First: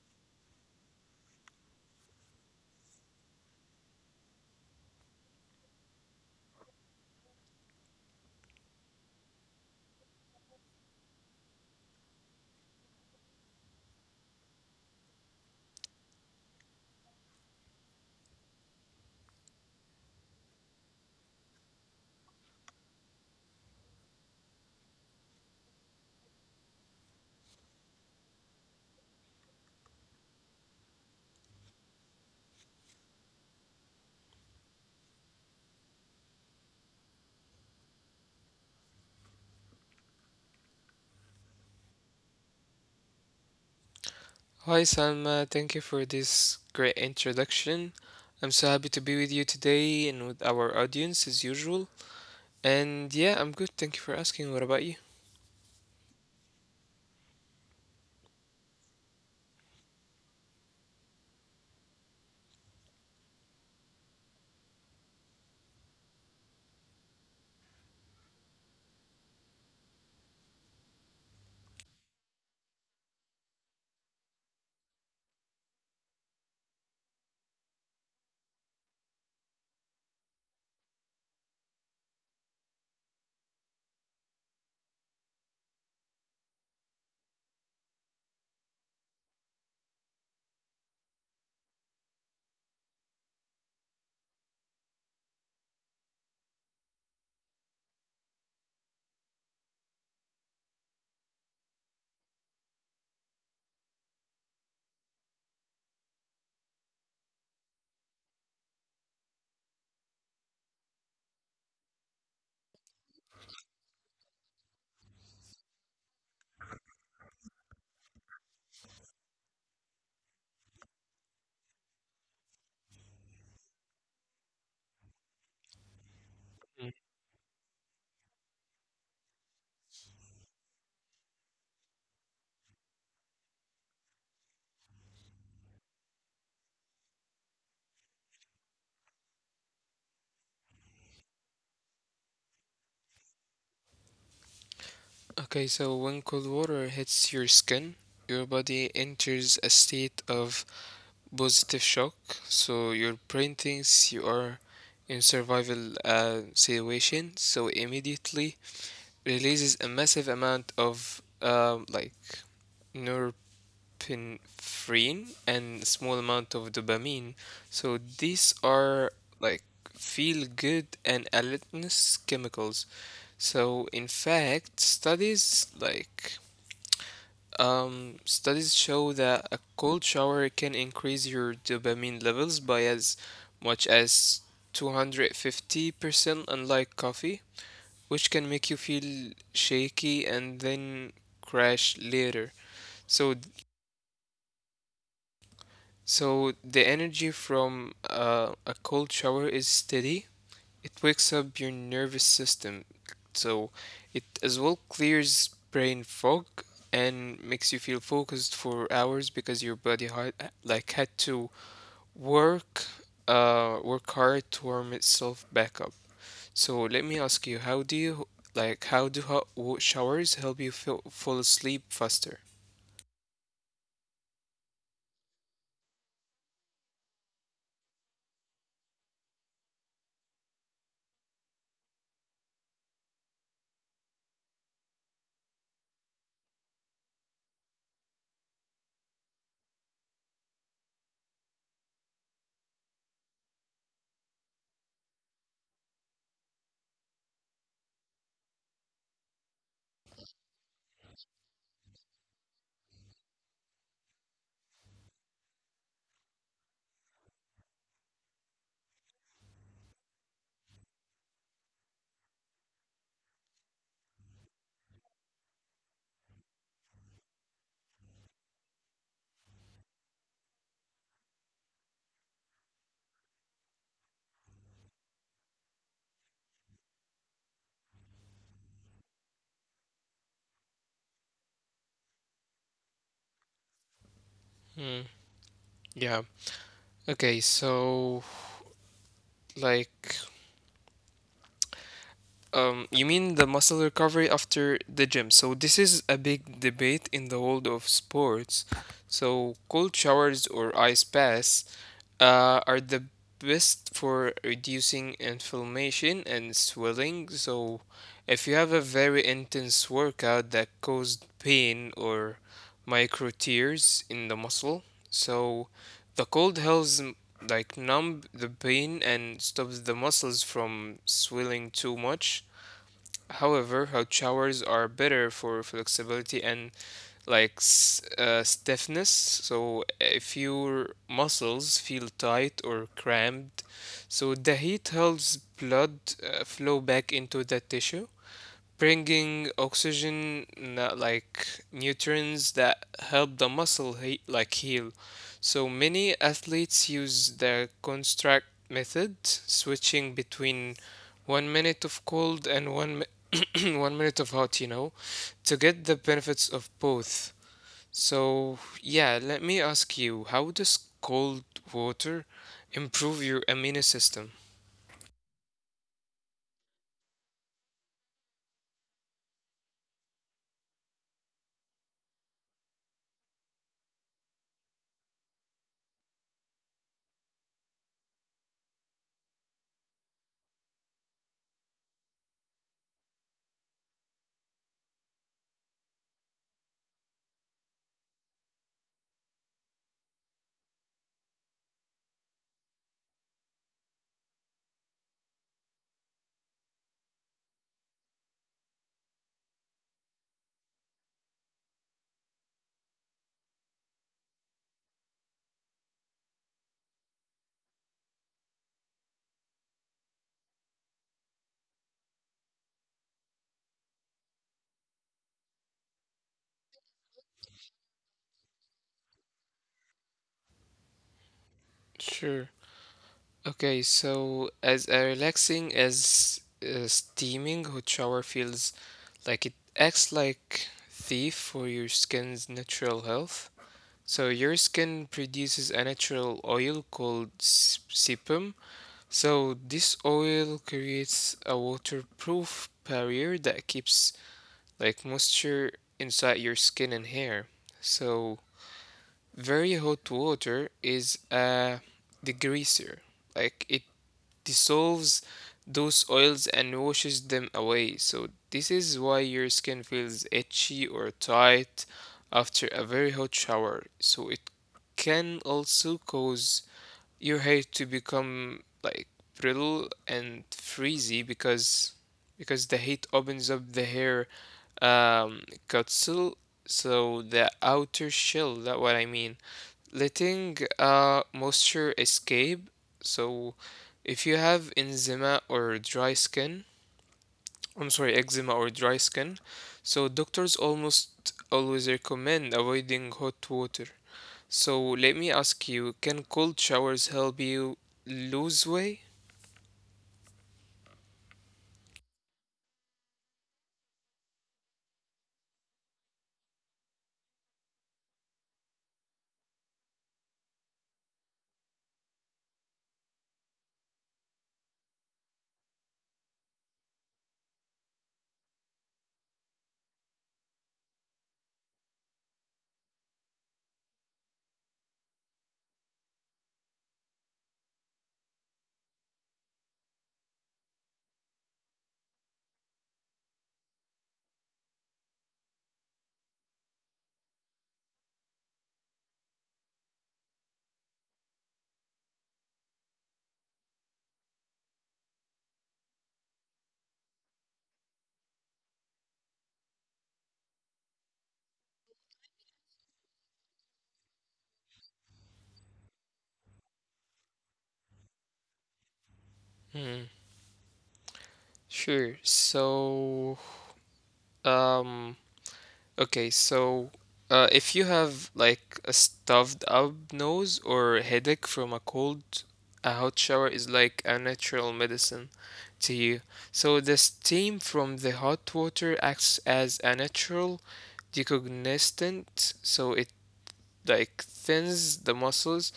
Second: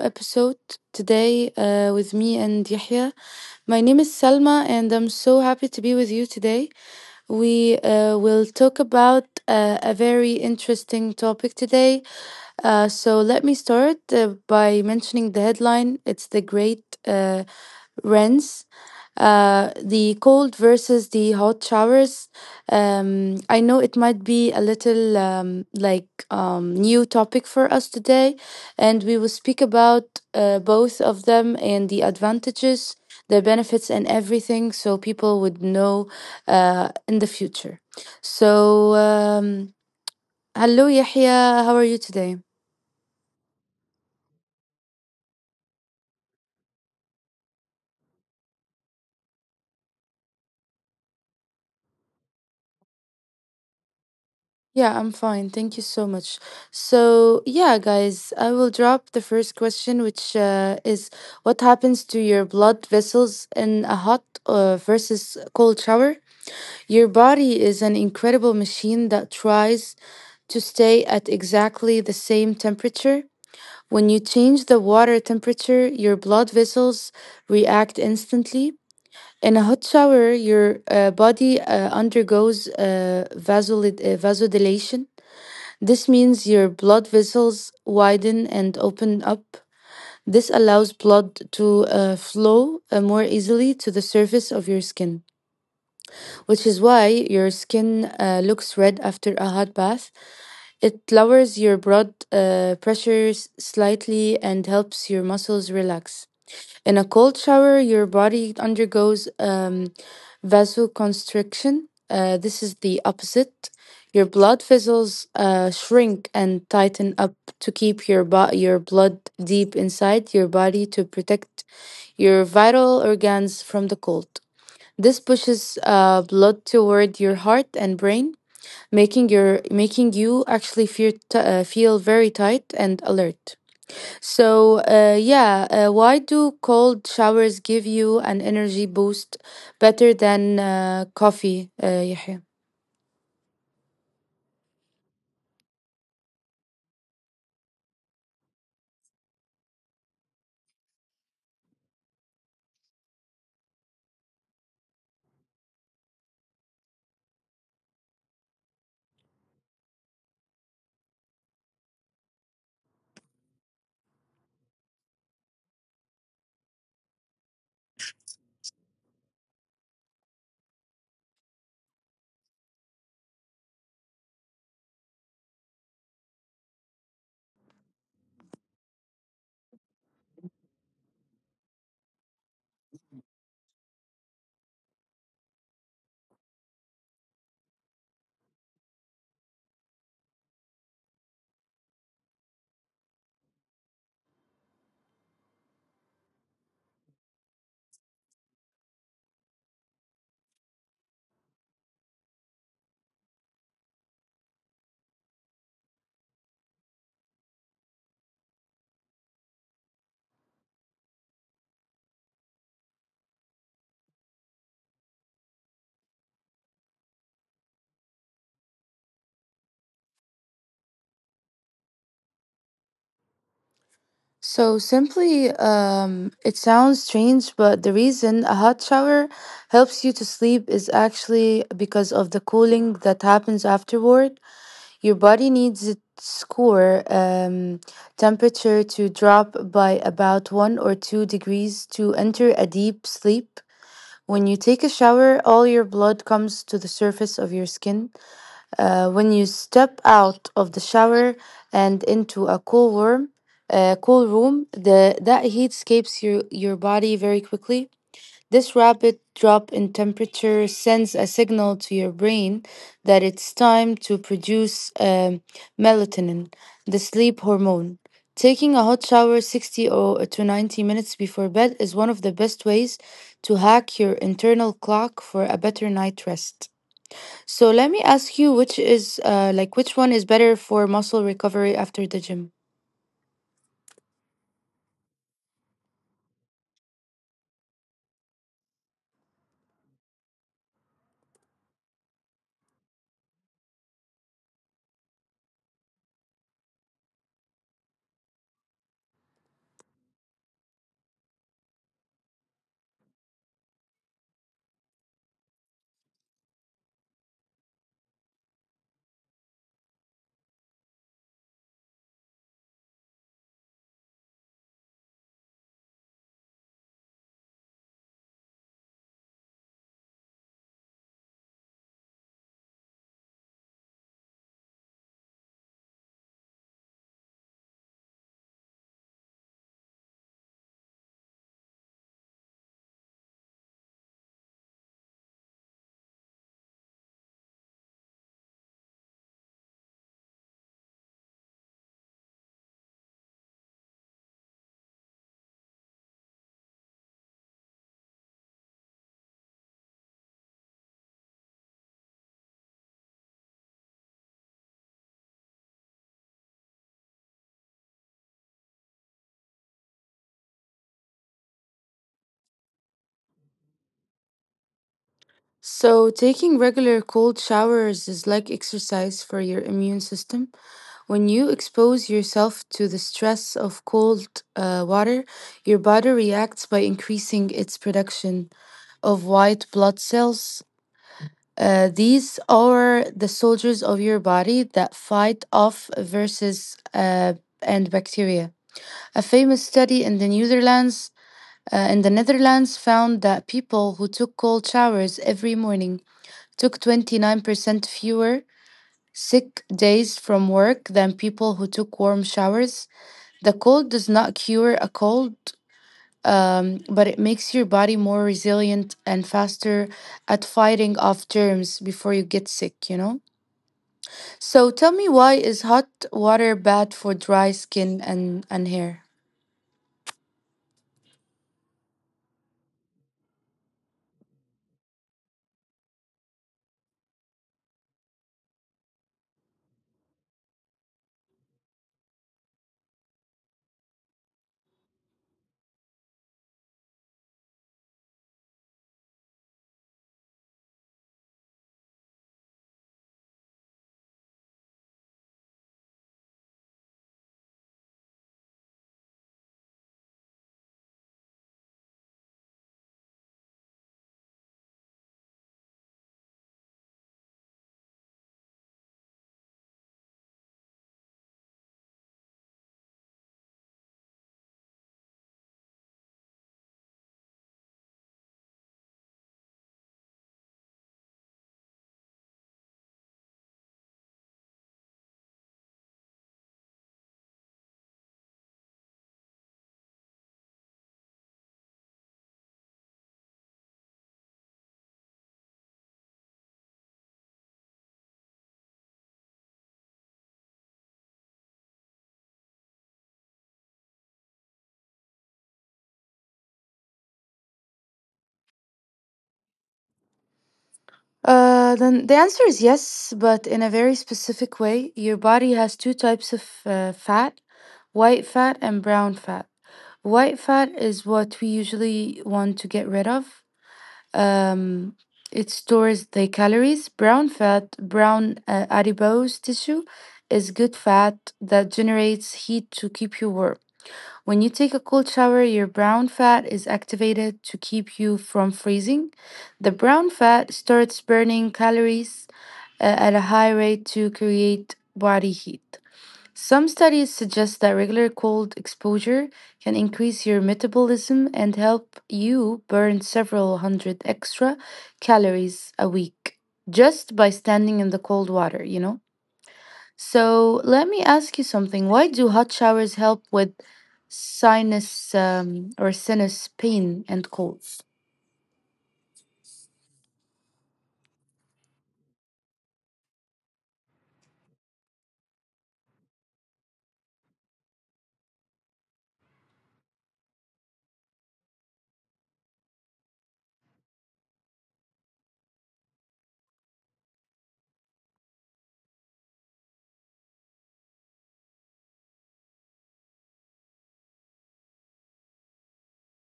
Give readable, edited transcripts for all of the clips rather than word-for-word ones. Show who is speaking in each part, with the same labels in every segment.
Speaker 1: episode today with me and Yahya. My name is Salma, and I'm so happy to be with you today. We will talk about a very interesting topic today. Let me start by mentioning the headline, it's the Great Rents, the cold versus the hot showers. I know it might be a little new topic for us today, and we will speak about both of them and the advantages, the benefits, and everything, so people would know in the future. So, hello, Yahya. How are you today?
Speaker 2: Hi Salma, thank you for this great introduction. I'm so happy to be with you today and with our audience as usual. And yeah, I'm good. Thank you for asking. What about you?
Speaker 1: Yeah, I'm fine. Thank you so much. So, yeah, guys, I will drop the first question, which is, what happens to your blood vessels in a hot versus cold shower? Your body is an incredible machine that tries to stay at exactly the same temperature. When you change the water temperature, your blood vessels react instantly. In a hot shower, your body undergoes vasodilation. This means your blood vessels widen and open up. This allows blood to flow more easily to the surface of your skin, which is why your skin looks red after a hot bath. It lowers your blood pressures slightly and helps your muscles relax. In a cold shower, your body undergoes vasoconstriction. This is the opposite. Your blood vessels shrink and tighten up to keep your your blood deep inside your body to protect your vital organs from the cold. This pushes blood
Speaker 2: Mm.
Speaker 1: toward your heart and brain, making you actually feel feel very tight and alert. So, why do cold showers give you an energy boost better than coffee, Yahya?
Speaker 2: Okay, so when cold water hits your skin, your body enters a state of positive shock. So your brain thinks you are in survival situation, so immediately releases a massive amount of like norepinephrine and a small amount of dopamine. So these are like feel good and alertness chemicals. So in fact, studies show that a cold shower can increase your dopamine levels by as much as 250%, unlike coffee, which can make you feel shaky and then crash later. So So the energy from a cold shower is steady. It wakes up your nervous system. So it as well clears brain fog and makes you feel focused for hours because your body had to work work hard to warm itself back up. So let me ask you, how do hot showers help you feel, fall asleep faster?
Speaker 1: So, simply, it sounds strange, but the reason a hot shower helps you to sleep is actually because of the cooling that happens afterward. Your body needs its core temperature to drop by about 1 or 2 degrees to enter a deep sleep. When you take a shower, all your blood comes to the surface of your skin. When you step out of the shower and into a cool room, the that heat escapes your body very quickly. This rapid drop in temperature sends a signal to your brain that it's time to produce melatonin, the sleep hormone. Taking a hot shower 60 or to 90 minutes before bed is one of the best ways to hack your internal clock for a better night rest. So let me ask you, which is which one is better for muscle recovery after the gym?
Speaker 2: Hmm. Yeah. Okay, so like you mean the muscle recovery after the gym? So this is a big debate in the world of sports. So cold showers or ice baths are the best for reducing inflammation and swelling. So if you have a very intense workout that caused pain or micro tears in the muscle, so the cold helps like numb the pain and stops the muscles from swelling too much. However, hot showers are better for flexibility and like stiffness. So if your muscles feel tight or cramped, so the heat helps blood flow back into the tissue, bringing oxygen like nutrients that help the muscle like heal. So many athletes use the construct method, switching between 1 minute of cold and 1 minute of hot, to get the benefits of both. So yeah, let me ask you, how does cold water improve your immune system?
Speaker 1: So taking regular cold showers is like exercise for your immune system. When you expose yourself to the stress of cold water, your body reacts by increasing its production of white blood cells. These are the soldiers of your body that fight off viruses and bacteria. A famous study in the Netherlands, In the Netherlands, found that people who took cold showers every morning took 29% fewer sick days from work than people who took warm showers. The cold does not cure a cold, but it makes your body more resilient and faster at fighting off germs before you get sick, you know? So tell me, why is hot water bad for dry skin and hair?
Speaker 2: Sure. Okay, so as relaxing as steaming hot shower feels, like it acts like thief for your skin's natural health. So your skin produces a natural oil called sebum. So this oil creates a waterproof barrier that keeps like moisture inside your skin and hair. So very hot water is a degreaser. Like it dissolves those oils and washes them away. So this is why your skin feels itchy or tight after a very hot shower. So it can also cause your hair to become like brittle and frizzy because the heat opens up the hair um, capsule, so the outer shell, that what I mean, letting moisture escape. So, if you have eczema or dry skin, I'm sorry, eczema or dry skin, so doctors almost always recommend avoiding hot water. So, let me ask you, can cold showers help you lose weight?
Speaker 1: Then the answer is yes, but in a very specific way. Your body has two types of fat, white fat and brown fat. White fat is what we usually want to get rid of. Um, it stores the calories. Brown fat, brown adipose tissue, is good fat that generates heat to keep you warm. When you take a cold shower, your brown fat is activated to keep you from freezing. The brown fat starts burning calories at a high rate to create body heat. Some studies suggest that regular cold exposure can increase your metabolism and help you burn several hundred extra calories a week just by standing in the cold water, you know? So let me ask you something. Why do hot showers help with sinus pain and colds?
Speaker 2: Hmm, sure. Um, Okay, so if you have like a stuffed up nose or headache from a cold, a hot shower is like a natural medicine to you. So the steam from the hot water acts as a natural decongestant, so it like thins the muscles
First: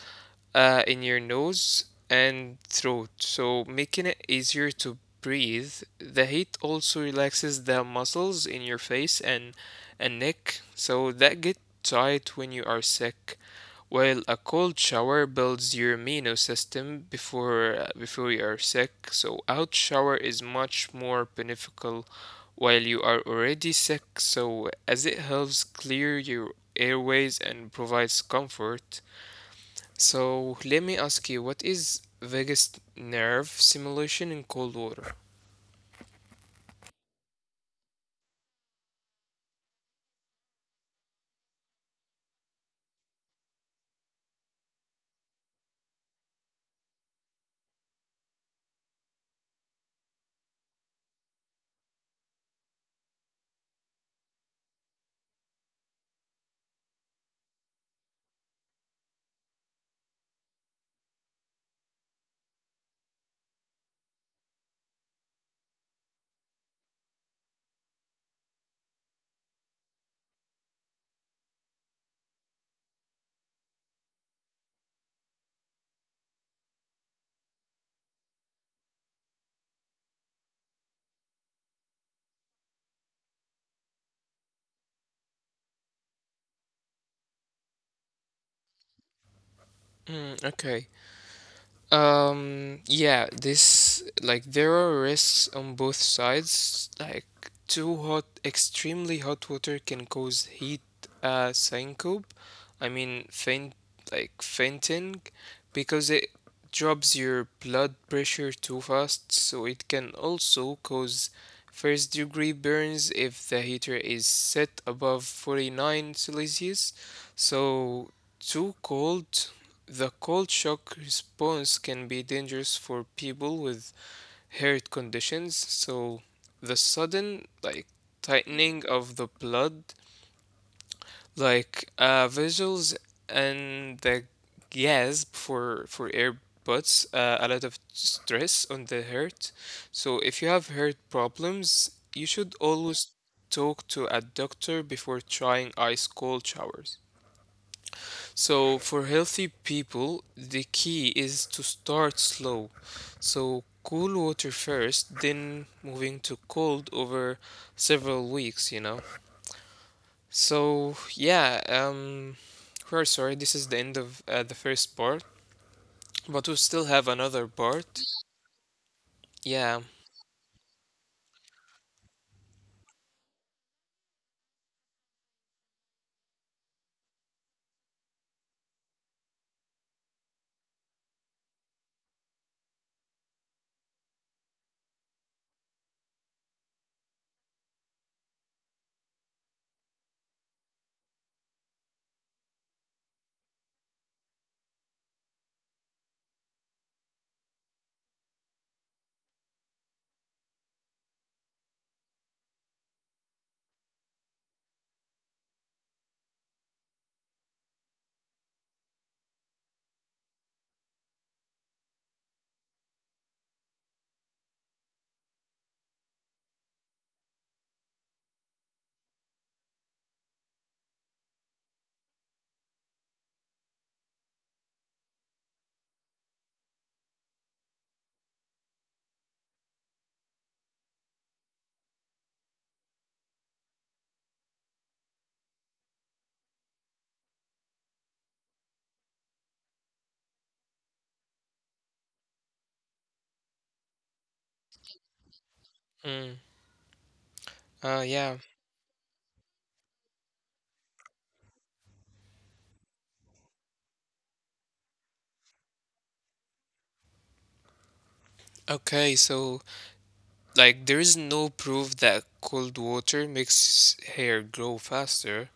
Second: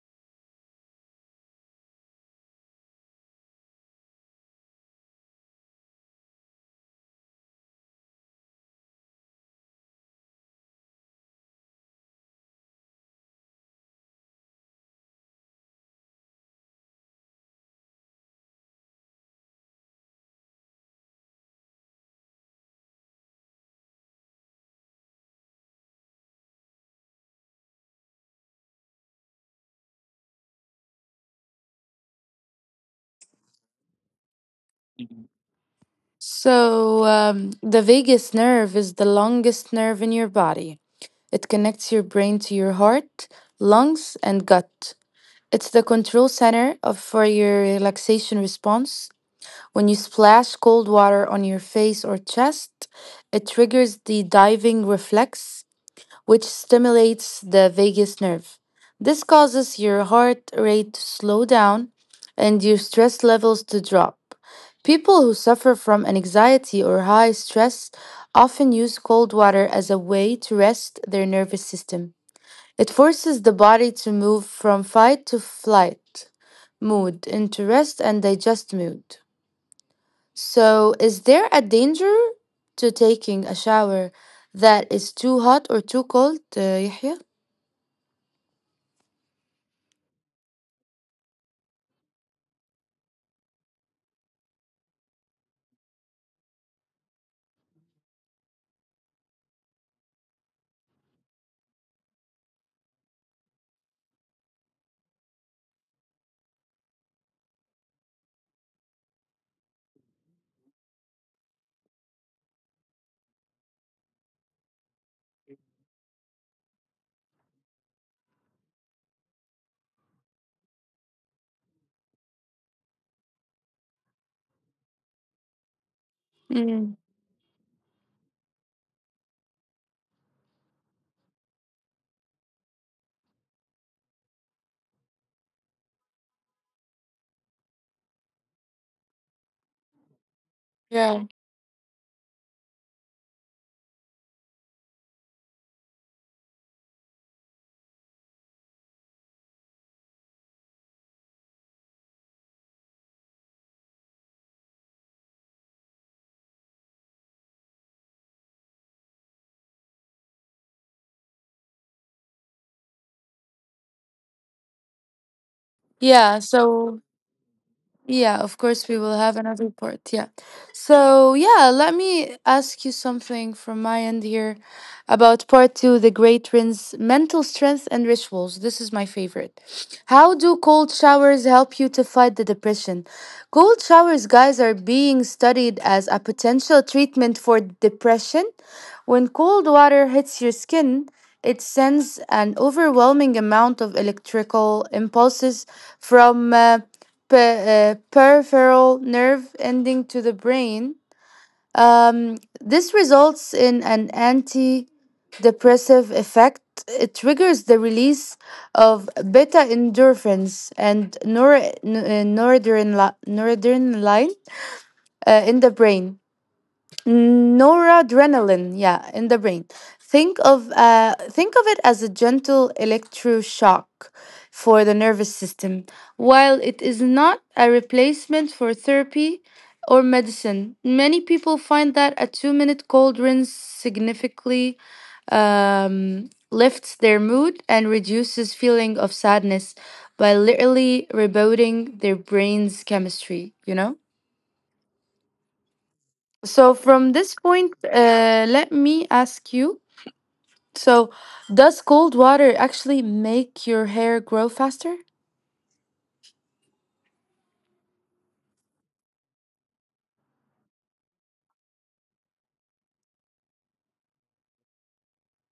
Speaker 2: in your nose and throat, so making it easier to breathe. The heat also relaxes the muscles in your face and neck, so that get tight when you are sick. While a cold shower builds your immune system before you are sick, so out shower is much more beneficial while you are already sick, so as it helps clear your airways and provides comfort. So let me ask you, what is vagus nerve stimulation in cold water?
Speaker 1: So, the vagus nerve is the longest nerve in your body. It connects your brain to your heart, lungs, and gut. It's the control center for your relaxation response. When you splash cold water on your face or chest, it triggers the diving reflex, which stimulates the vagus nerve. This causes your heart rate to slow down and your stress levels to drop. People who suffer from anxiety or high stress often use cold water as a way to rest their nervous system. It forces the body to move from fight to flight mood into rest and digest mood. So, is there a danger to taking a shower that is too hot or too cold, Yahya?
Speaker 2: Mm, okay. Yeah, this like there are risks on both sides. Like too hot, extremely hot water can cause heat syncope. I mean fainting, because it drops your blood pressure too fast, so it can also cause first degree burns if the heater is set above 49 Celsius. So too cold, the cold shock response can be dangerous for people with heart conditions. So the sudden
Speaker 1: Mm,
Speaker 2: like tightening of the blood, like visuals and the gas for earbuds, a lot of stress on the heart. So if you have heart
Speaker 1: yeah.
Speaker 2: problems, you should always talk to a doctor before trying ice cold showers. So, for healthy people, the key is to start slow. So, cool water first, then moving to cold over several weeks. So, yeah, we're sorry, this is the end of the first part,
Speaker 1: Yeah,
Speaker 2: but we still
Speaker 1: so
Speaker 2: have another part.
Speaker 1: yeah, of course, we will have another
Speaker 2: Yeah.
Speaker 1: part. Yeah. So, yeah, let me ask you something from my end here about part two, the great rinse, mental strength and rituals. This is my favorite. How do cold showers help you to fight the depression? Cold showers, guys, are being studied as a potential treatment for depression. When cold water hits your skin, it sends an overwhelming amount of electrical impulses from peripheral nerve ending to the brain. This results in an antidepressive effect. It triggers the release of beta endorphins and noradrenaline uh, in the brain in the brain. Think of it as a gentle electroshock for the nervous system. While it is not a replacement for therapy or medicine, many people find that a 2 minute cold rinse significantly lifts their mood and reduces feeling of sadness by literally rebooting their brain's chemistry, you know?
Speaker 2: Mm.
Speaker 1: So, from this point,
Speaker 2: Yeah.
Speaker 1: let me ask you. So, does cold water actually make your hair grow faster?
Speaker 2: Okay, so like there is no proof that cold water makes hair grow faster,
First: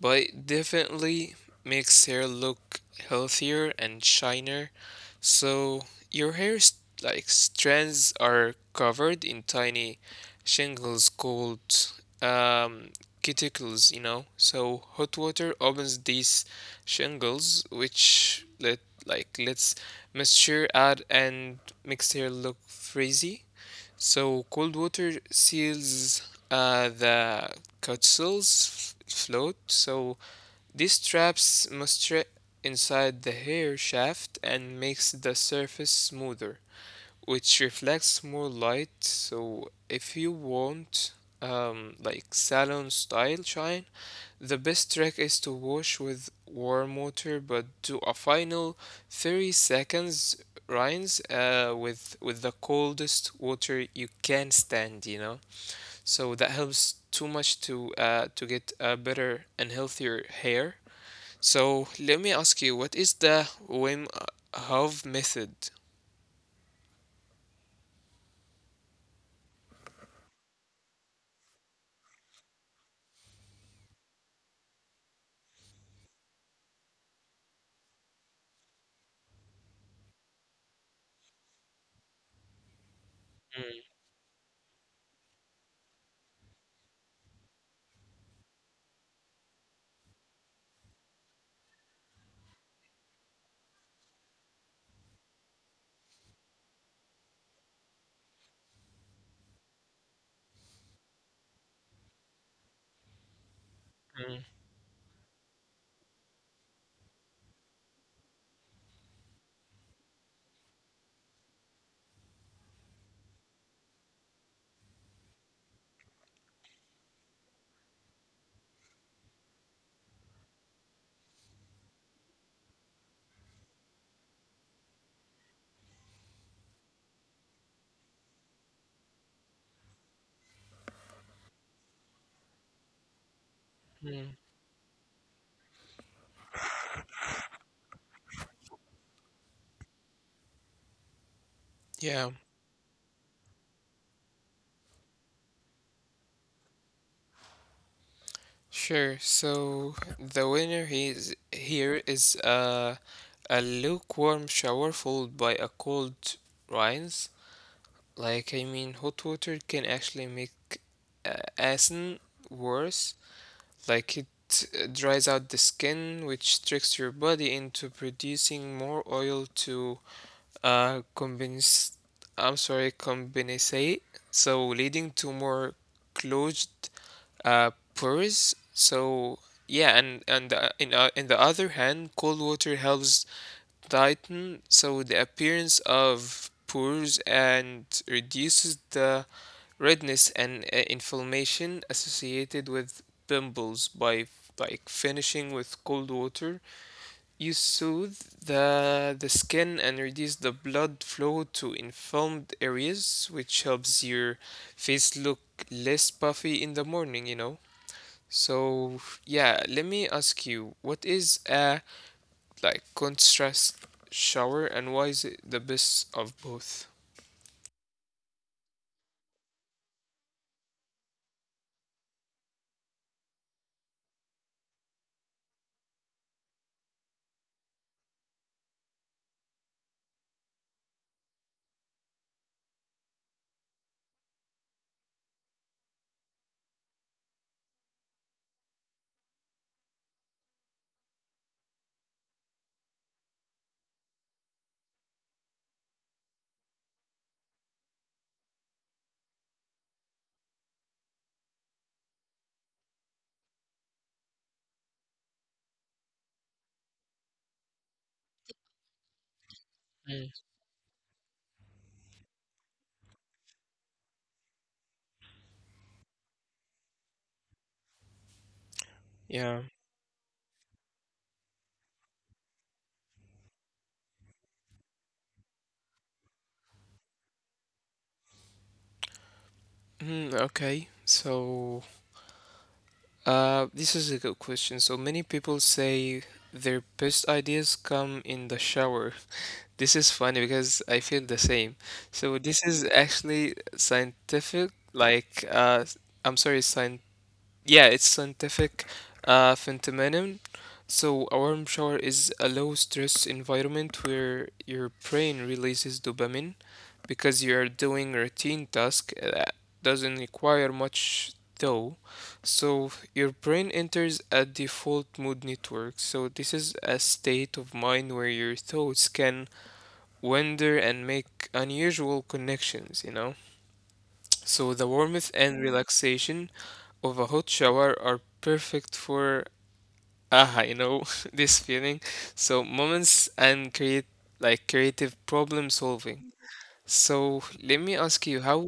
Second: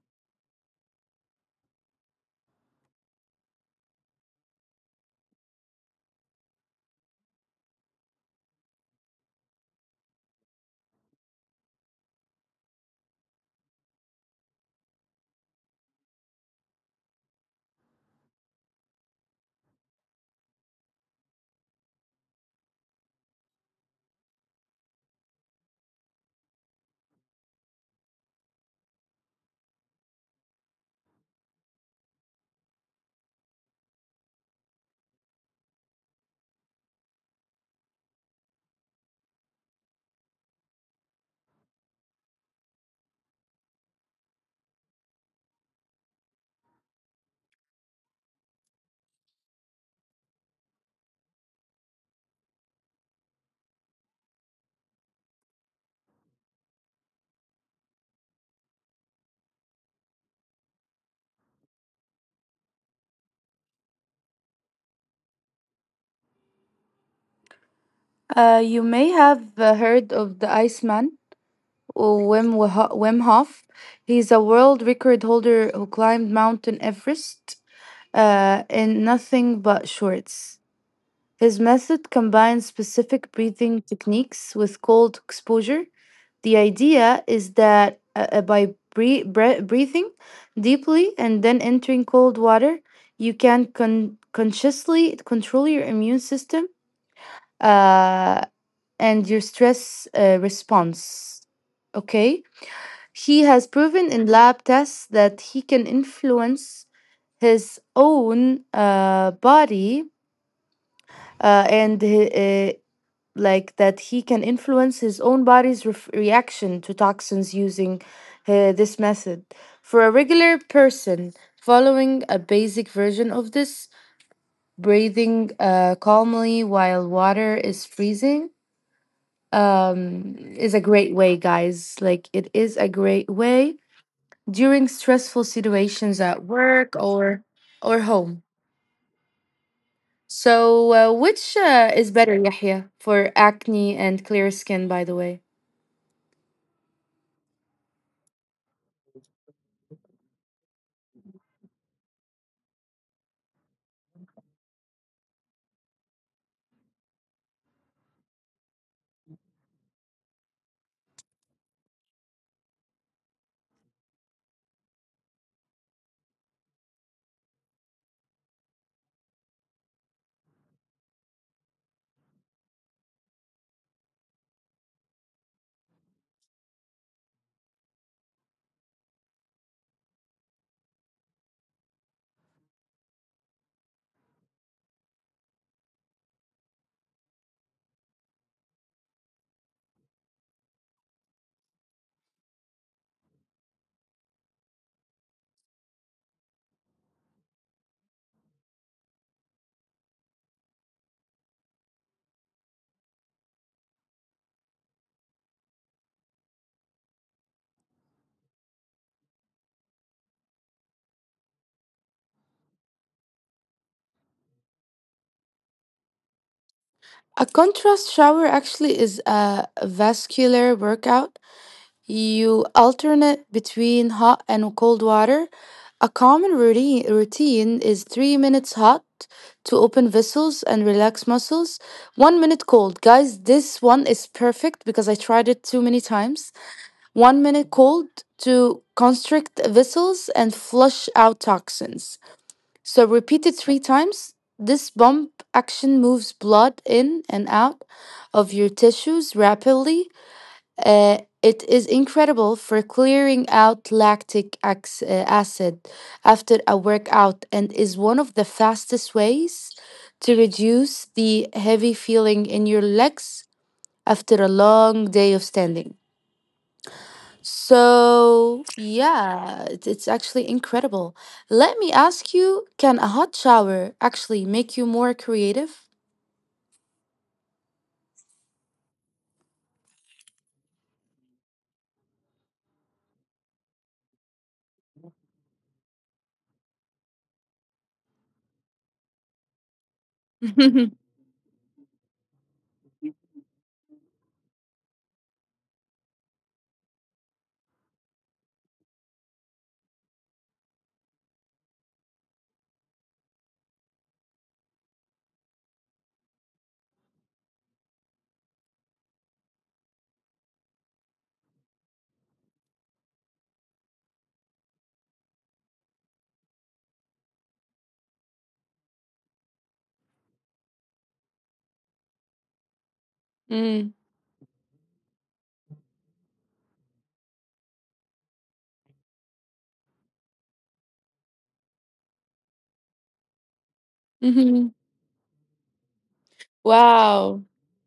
Speaker 2: but it definitely makes hair look healthier and shinier. So your hair's like strands are covered in tiny shingles called um, cuticles. So hot water opens these shingles, which lets moisture out and makes hair look frizzy. So cold water seals the cuticles float. So these traps moisture inside the hair shaft and makes the surface smoother, which reflects more light. So if you want like salon style shine, the best trick is to wash with warm water, but do a final 30 seconds rinse with the coldest water you can stand. So that helps too much to get a better and healthier hair. So let me ask you, what is the Wim Hof method?
Speaker 1: You may have heard of the Iceman, or Wim Hof. He's a world record holder who climbed Mountain Everest in nothing but shorts. His method combines specific
Speaker 2: Mm,
Speaker 1: breathing techniques with cold exposure. The idea is that by breathing deeply and then entering cold water, you can consciously control your immune system uh, and your stress response. Okay? He has
Speaker 2: mm.
Speaker 1: proven in lab tests that he can influence his own body and hi- like that he can influence his own body's ref reaction to toxins using this method. For a regular person, following a basic version of this, breathing calmly while water is freezing, is a great way, guys. Like, it is a great way during stressful situations at work or home. So, which
Speaker 2: Yeah,
Speaker 1: is better, Yahya, for acne and clear skin, by the way?
Speaker 2: sure. So the winner is here is a lukewarm shower followed by a cold rinse. Like I mean, hot water can actually make acne worse. Like it dries out the skin, which tricks your body into producing more oil to combines, I'm sorry, compensate. So leading to more closed pores. So yeah, and in the other hand, cold water helps tighten so the appearance of pores and reduces the redness and inflammation associated with pimples. By like finishing with cold water, you soothe the skin and reduce the blood flow to inflamed areas, which helps your face look less puffy in the morning. So, yeah, let me ask you, what is a like contrast shower and why is it the best of both?
Speaker 1: A contrast shower actually is a vascular workout. You alternate between hot and cold water. A common routine is 3 minutes hot to open vessels and relax muscles, 1 minute cold. Guys, this one is perfect because I tried it too many times. 1 minute cold to constrict vessels and flush out toxins. So, repeated three times, this pump action moves blood in and out of your tissues rapidly. It is incredible for clearing out lactic acid after a workout and is one of the fastest
Speaker 2: Mm.
Speaker 1: ways to reduce the heavy feeling in your legs after a long day of standing. So,
Speaker 2: Yeah.
Speaker 1: yeah, it's actually incredible. Let me ask you, can a hot shower actually make you more creative?
Speaker 2: Mm, okay. So, this is a good question. So many people say their best ideas come in the shower. This is funny because I feel the same. So this is actually scientific, like I'm sorry, it's scientific phenomenon. So a warm shower is a low stress environment where your brain releases dopamine because you're doing routine task that doesn't require much though. So your brain enters a default mood network. So this is a state of mind where your thoughts can wonder and make unusual connections, you know? So the warmth and relaxation of a hot shower are perfect for aha, you know, this feeling. So moments and create like creative
Speaker 1: Mm-hmm.
Speaker 2: problem solving. So let me
Speaker 1: Wow.
Speaker 2: ask you, how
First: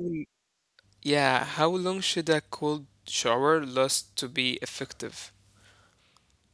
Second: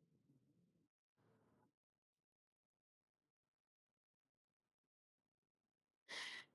Speaker 2: yeah, how long should a cold shower last to be effective?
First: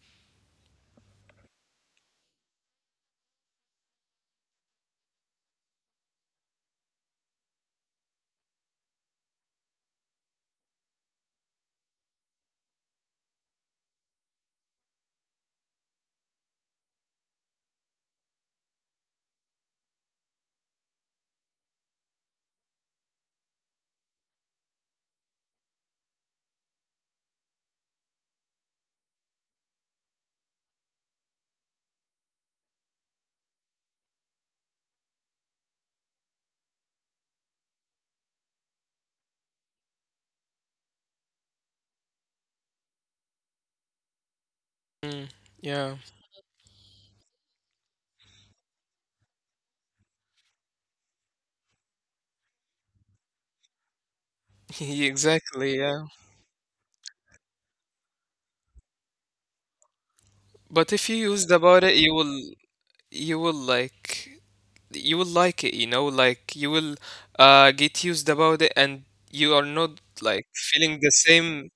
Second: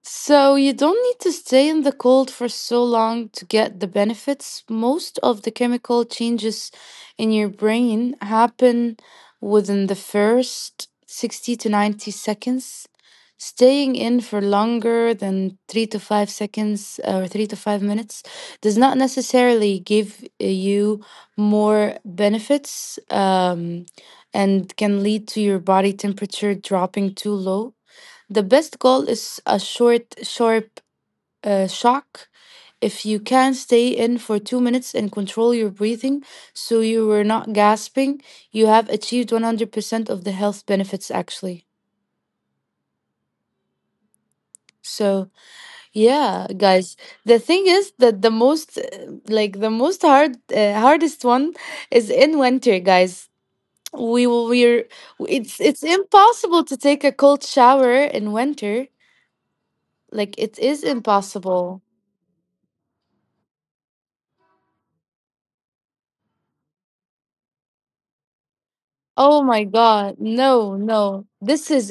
Speaker 1: So you don't need to stay in the cold for so long to get the benefits. Most of the chemical changes in your brain happen within the first 60 to 90 seconds. Staying in for longer than 3 to 5 seconds or 3 to 5 minutes does not necessarily give you more benefits, and can lead to your body temperature dropping too low. The best goal is a short, sharp shock. If you can stay in for 2 minutes and control your breathing so you were not gasping, you have achieved 100% of the health benefits actually. So,
Speaker 2: Mm, yeah,
Speaker 1: yeah, guys, the thing is that the most hard, hardest one is in winter, guys. We will, we're, it's
Speaker 2: exactly, yeah.
Speaker 1: impossible to take a cold shower in winter. Like, it is
Speaker 2: But if you used
Speaker 1: impossible.
Speaker 2: about it, you will you will like you will like it, you know, like you will get used about it and
Speaker 1: Oh my
Speaker 2: you are not
Speaker 1: God.
Speaker 2: like
Speaker 1: No,
Speaker 2: feeling the
Speaker 1: no. This
Speaker 2: same
Speaker 1: is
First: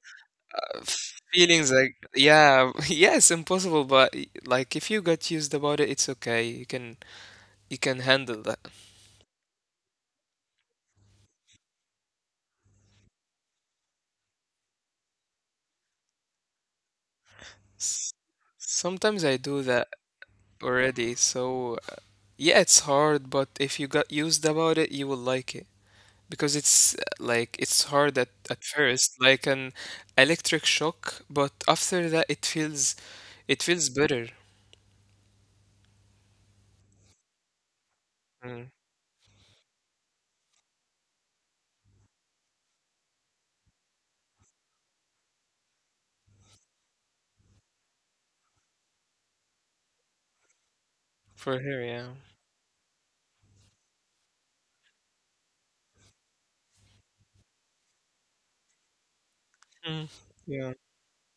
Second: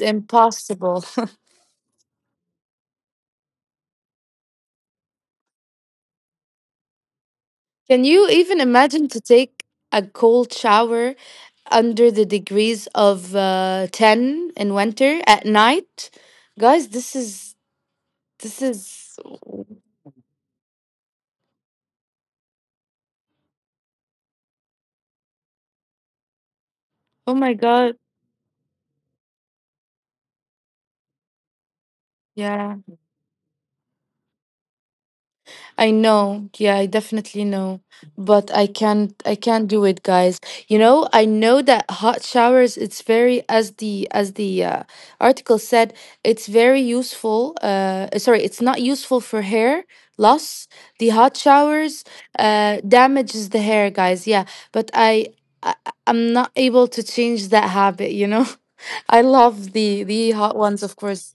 Speaker 2: uh,
Speaker 1: impossible.
Speaker 2: feelings. Like yeah, yeah, it's impossible, but like if you got used about it, it's okay. You can you can
Speaker 1: Can you
Speaker 2: handle
Speaker 1: even
Speaker 2: that.
Speaker 1: imagine to take a cold shower under the degrees of 10 in winter at night? Guys,
Speaker 2: S-
Speaker 1: this is,
Speaker 2: Sometimes I do that already, so yeah, it's hard, but if you got used about it, you will like it, because it's
Speaker 1: oh
Speaker 2: like
Speaker 1: my
Speaker 2: it's
Speaker 1: God.
Speaker 2: hard at first like an electric shock, but after that, it
Speaker 1: Yeah.
Speaker 2: feels it feels better.
Speaker 1: I know. Yeah, I definitely know. But
Speaker 2: Mm,
Speaker 1: I can't do it, guys. You know, I know that hot showers it's very as the article said, it's very useful. Sorry, it's not useful for hair loss. The hot
Speaker 2: for her,
Speaker 1: showers
Speaker 2: yeah.
Speaker 1: damages the hair, guys. Yeah, but I I'm not able to change that habit, you know. I love the
Speaker 2: Mm,
Speaker 1: the hot
Speaker 2: yeah,
Speaker 1: ones, of course.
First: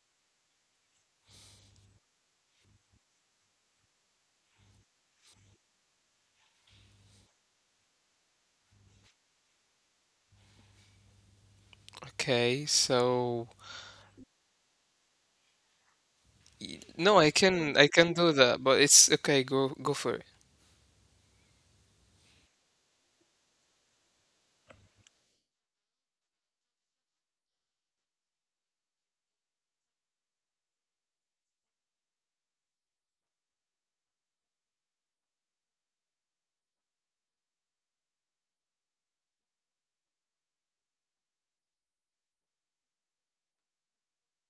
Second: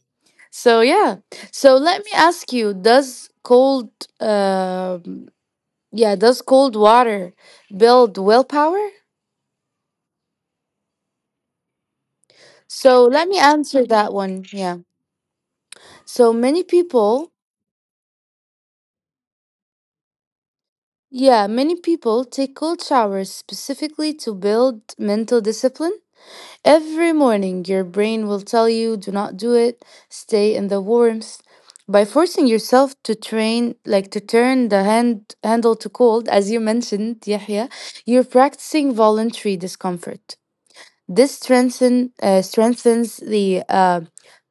Speaker 1: So yeah. So let me ask you: Does um, cold water build willpower?
Speaker 2: okay,
Speaker 1: So let me
Speaker 2: so
Speaker 1: answer that one. Yeah. So many
Speaker 2: no, i
Speaker 1: people,
Speaker 2: can i can do that, but it's okay, go go for it.
Speaker 1: yeah, many people take cold showers specifically to build mental discipline. Every morning, your brain will tell you, do not do it, stay in the warmth. By forcing yourself to train, like to turn the handle to cold, as you mentioned, Yahya, you're practicing voluntary discomfort. This strengthens the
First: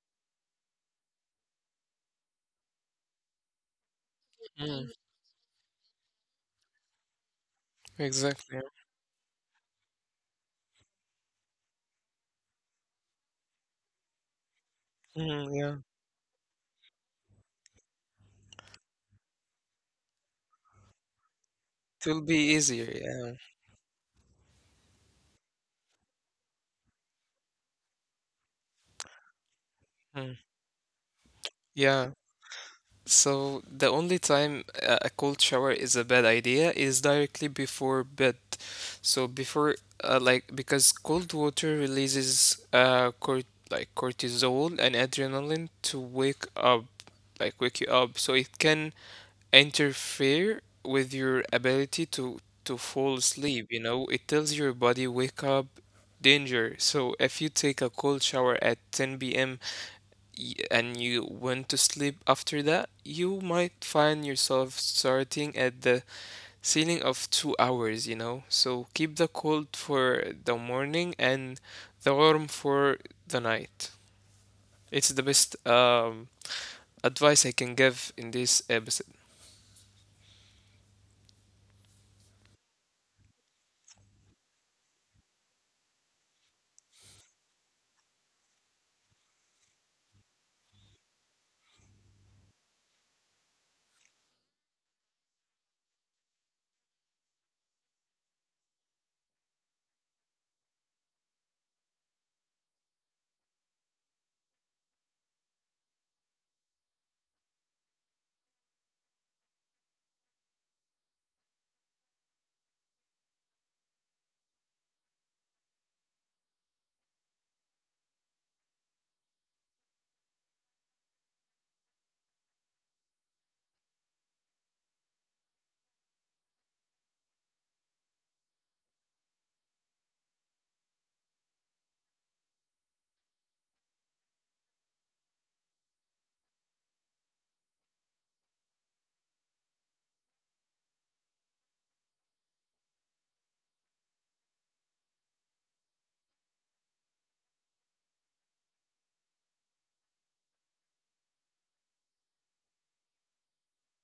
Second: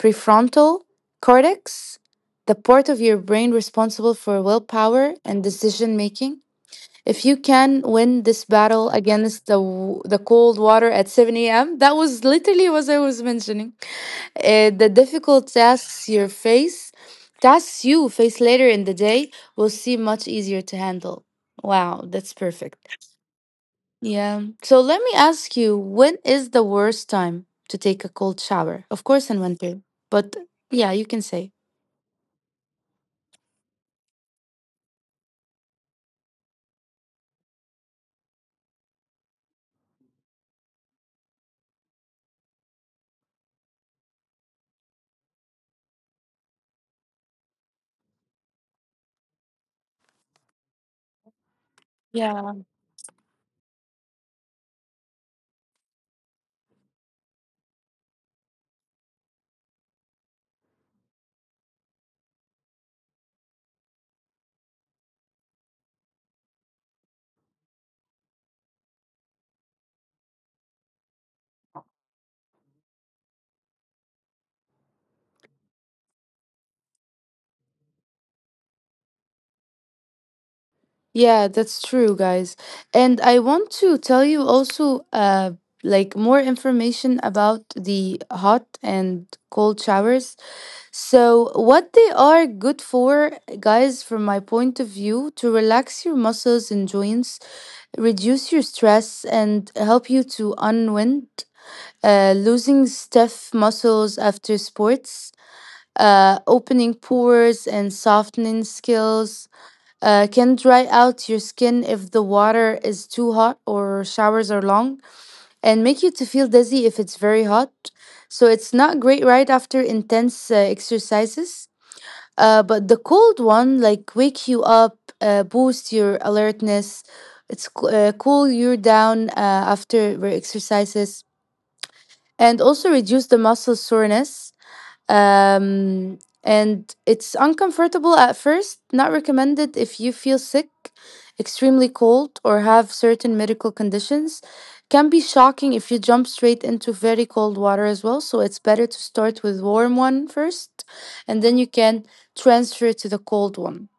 Speaker 1: prefrontal cortex, the part of your brain responsible for
Speaker 2: Mm,
Speaker 1: willpower and decision making. If you can win this
Speaker 2: exactly.
Speaker 1: battle against the cold water at 7 a.m., that was literally what I was mentioning. The difficult
Speaker 2: Mm, yeah,
Speaker 1: tasks you face later in the day, will seem much easier to handle. Wow,
Speaker 2: it will
Speaker 1: that's
Speaker 2: be
Speaker 1: perfect.
Speaker 2: easier, yeah.
Speaker 1: Yeah. So let me ask you, when is the worst time to take a cold shower? Of course, in winter,
Speaker 2: Mm,
Speaker 1: but yeah, you can say.
Speaker 2: yeah. So the only time a cold shower is a bad idea is directly before bed. So before like because cold water releases cort like cortisol and adrenaline to wake you up. So it can interfere with your ability to fall asleep, you know? It tells your body wake up danger. So if you take a cold shower at 10 p.m. And you went to sleep after that, you might find yourself starting at the ceiling of 2 hours, you know? So keep the cold for the morning and the warm for the night. It's the best advice I can give in this episode.
Speaker 1: Yeah, that's true, guys. And I want to tell you also, like more information about the hot and cold showers. So, what they are good for, guys, from my point of view, to relax your muscles and joints, reduce your stress, and help you to unwind, losing stiff muscles after sports, opening pores and softening skills, can dry out your skin if the water is too hot or showers are long, and make you to feel dizzy if it's very hot. So it's not great right after intense exercises. But the cold one, like wake you up, boost your alertness, cool you down after exercises, and also reduce the muscle soreness, and it's uncomfortable at first, not recommended if you feel sick, extremely cold, or have certain medical conditions. Can be shocking if you jump straight into very cold water as well. So it's better to start with warm one first, and then you can transfer to the cold one.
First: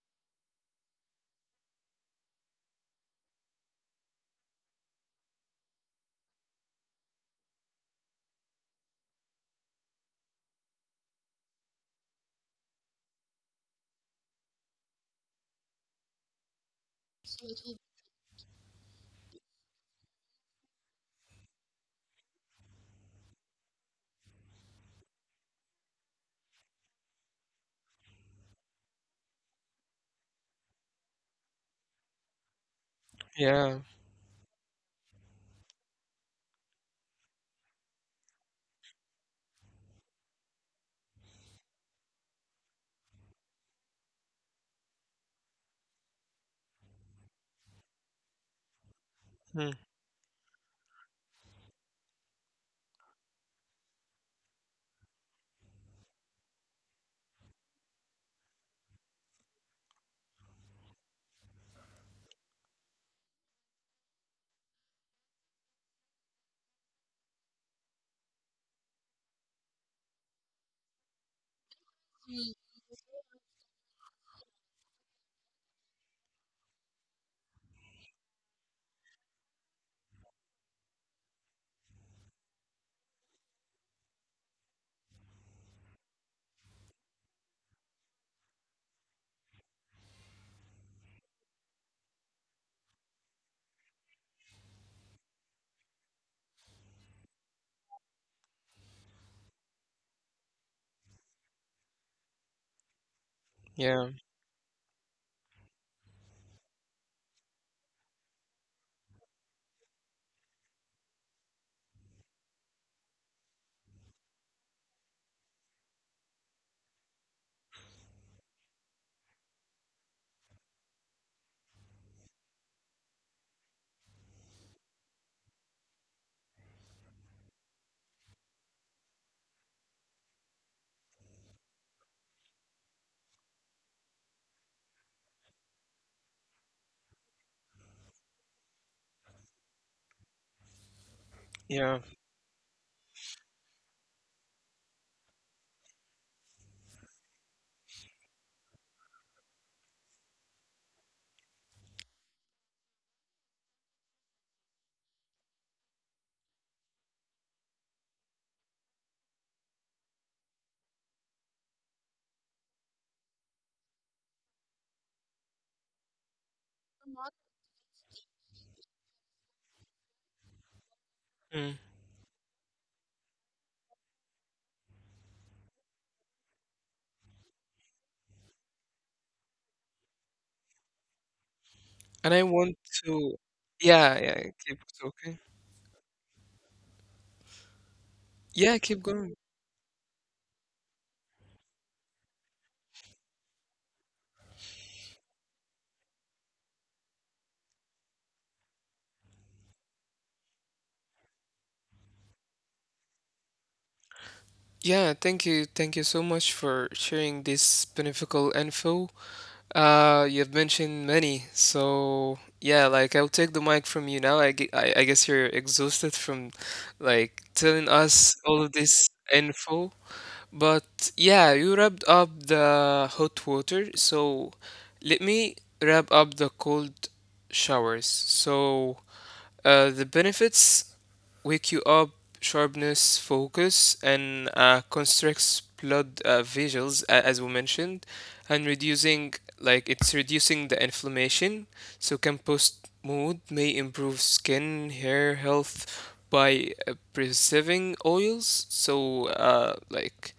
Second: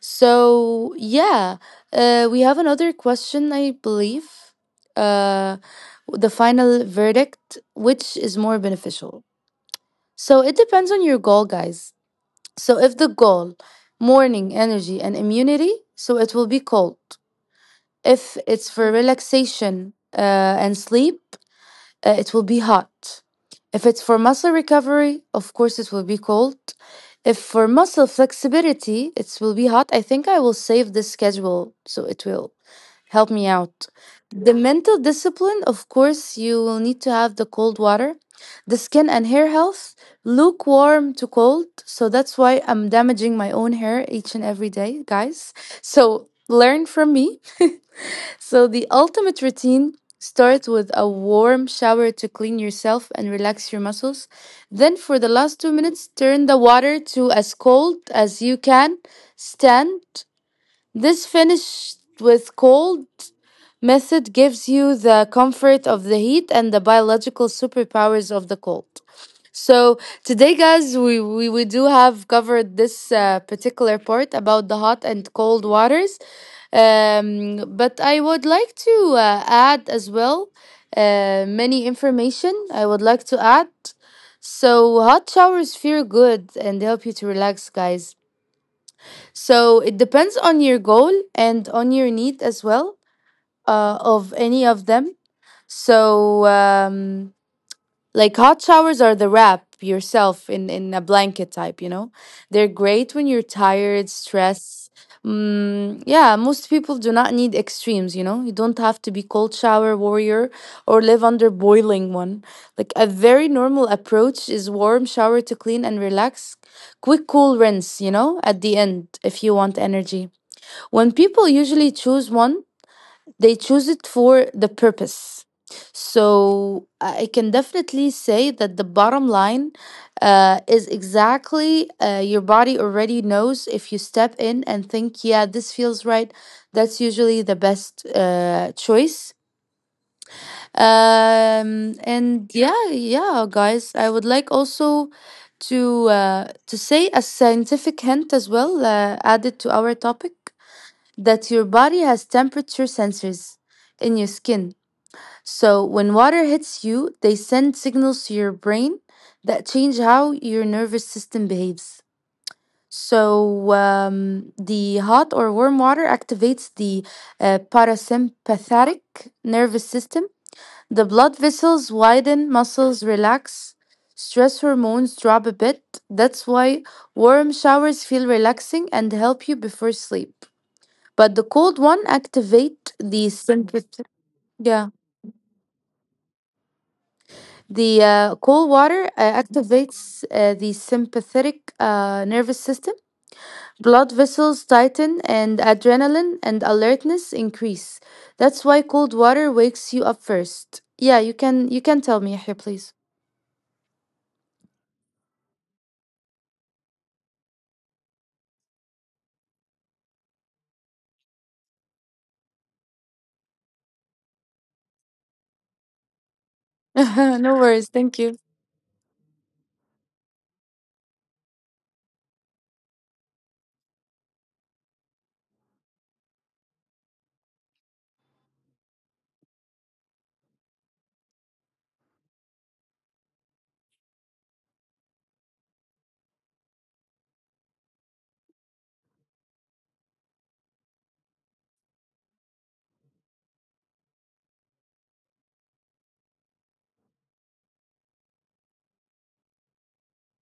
Speaker 1: So yeah, we have another question, I believe. Uh, the final verdict: Which is more beneficial? So it depends on your goal, guys. So if the goal, morning energy and immunity, so it will be cold. If it's for relaxation and sleep, it will be hot. If it's for muscle recovery, of course it will be cold. If for muscle flexibility, it will be hot. I think I will save this schedule so it will help me
Speaker 2: Yeah.
Speaker 1: out. The mental discipline, of course, you will need to have the cold water, the skin and hair health, lukewarm to cold. So that's why I'm damaging my own hair each and every day, guys. So learn from me. So the ultimate
Speaker 2: Mm.
Speaker 1: routine starts with a warm shower to clean yourself and relax your muscles. Then, for the last 2 minutes, turn the water to as cold as you can stand. This finished with cold method gives you the comfort of the heat and the biological superpowers of the cold. So today, guys, we do have covered this particular part about the hot and cold waters. But I would like to add as well many information I would like to add. So hot showers feel good and help you to relax, guys. So it depends on your goal and on your need as well, of any of them. So, like hot showers are the wrap yourself in a blanket type, you know. They're great when you're tired,
Speaker 2: Yeah.
Speaker 1: stressed. Mm, yeah, most people do not need extremes, you know. You don't have to be cold shower warrior or live under boiling one. Like a very normal approach is warm shower to clean and relax. Quick cool rinse, you know, at the end if you want energy. When people usually choose one, they choose it for the purpose. So I can definitely say that the bottom line is exactly, your body already knows if you step in and think, yeah, this feels right. That's usually the best choice. Um,
Speaker 2: Yeah.
Speaker 1: and yeah, yeah, guys, I would like also to say a scientific hint as well, added to our topic, that your body has temperature sensors in your skin, so when water hits you, they send signals to your brain that change how your nervous system behaves. So, the hot or warm water activates the parasympathetic nervous system. The blood
Speaker 2: Mm.
Speaker 1: vessels widen, muscles relax, stress hormones drop a bit. That's why warm showers feel relaxing and help you before sleep. But the cold one
Speaker 2: And I want
Speaker 1: activate the
Speaker 2: to.
Speaker 1: sympathetic.
Speaker 2: Yeah. Yeah. Keep talking.
Speaker 1: The cold
Speaker 2: Yeah. Keep
Speaker 1: water
Speaker 2: going.
Speaker 1: activates the sympathetic nervous system. Blood vessels tighten and adrenaline and alertness increase. That's why cold water wakes you up first. Yeah, you can tell me here, please.
Speaker 2: Yeah. Thank you. Thank you so much for sharing this beneficial info. You've mentioned many, so yeah, like I'll take the mic from you now. I guess you're exhausted from like
Speaker 1: No worries.
Speaker 2: telling
Speaker 1: Thank you.
Speaker 2: us all of this info, but yeah, you wrapped up the hot water, so let me wrap up the cold showers. So, the benefits wake you up, sharpness, focus, and constricts blood vessels, as we mentioned, and reducing like it's reducing the inflammation. So compost mood may improve skin, hair health by preserving oils. So like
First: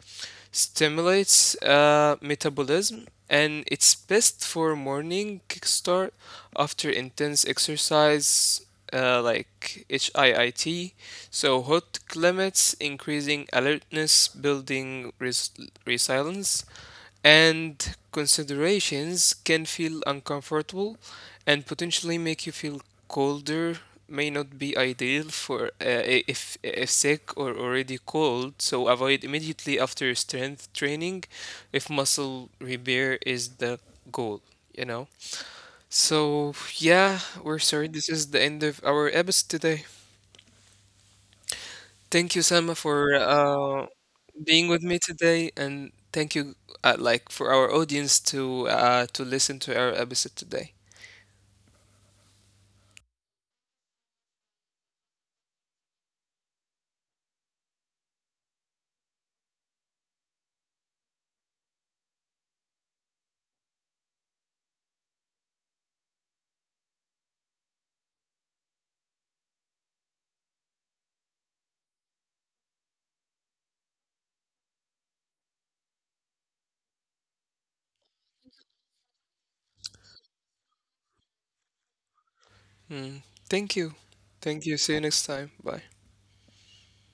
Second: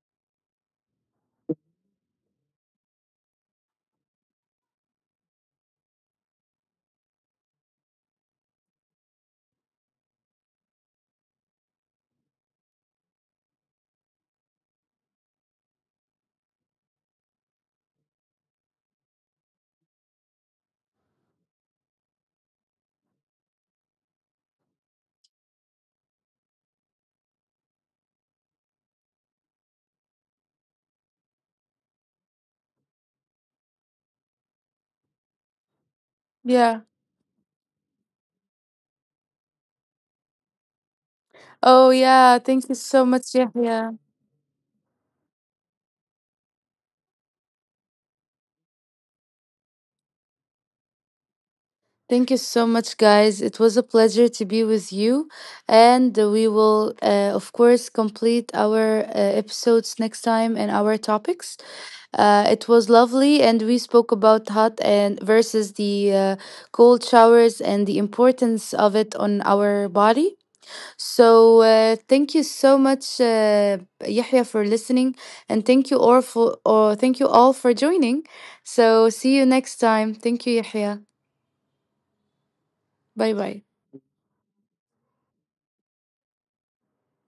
Speaker 2: stimulates metabolism and it's best for morning kickstart after intense exercise like HIIT. So hot climates, increasing alertness, building resilience, and considerations can feel uncomfortable and potentially make you feel colder, may not be ideal for if sick or already cold, so avoid immediately after strength training if muscle repair is the goal you know so
Speaker 1: Yeah.
Speaker 2: yeah, we're sorry, this is the end of our episode today.
Speaker 1: Oh yeah,
Speaker 2: Thank you
Speaker 1: thank you
Speaker 2: Sama
Speaker 1: so
Speaker 2: for
Speaker 1: much, Yahya.
Speaker 2: being with me today, and thank you, like, for our audience to listen to our episode today.
Speaker 1: Thank you so much, guys. It was a pleasure to be with you, and we will, of course, complete our episodes next time and our topics. It was lovely, and we spoke about hot and versus the cold showers and the importance of it on our body. So thank you so much, Yahya, for listening, and thank you all for joining. So see you next time. Thank you, Yahya. Bye
Speaker 2: Mm.
Speaker 1: bye.
Speaker 2: Thank you, thank you. See you next time. Bye.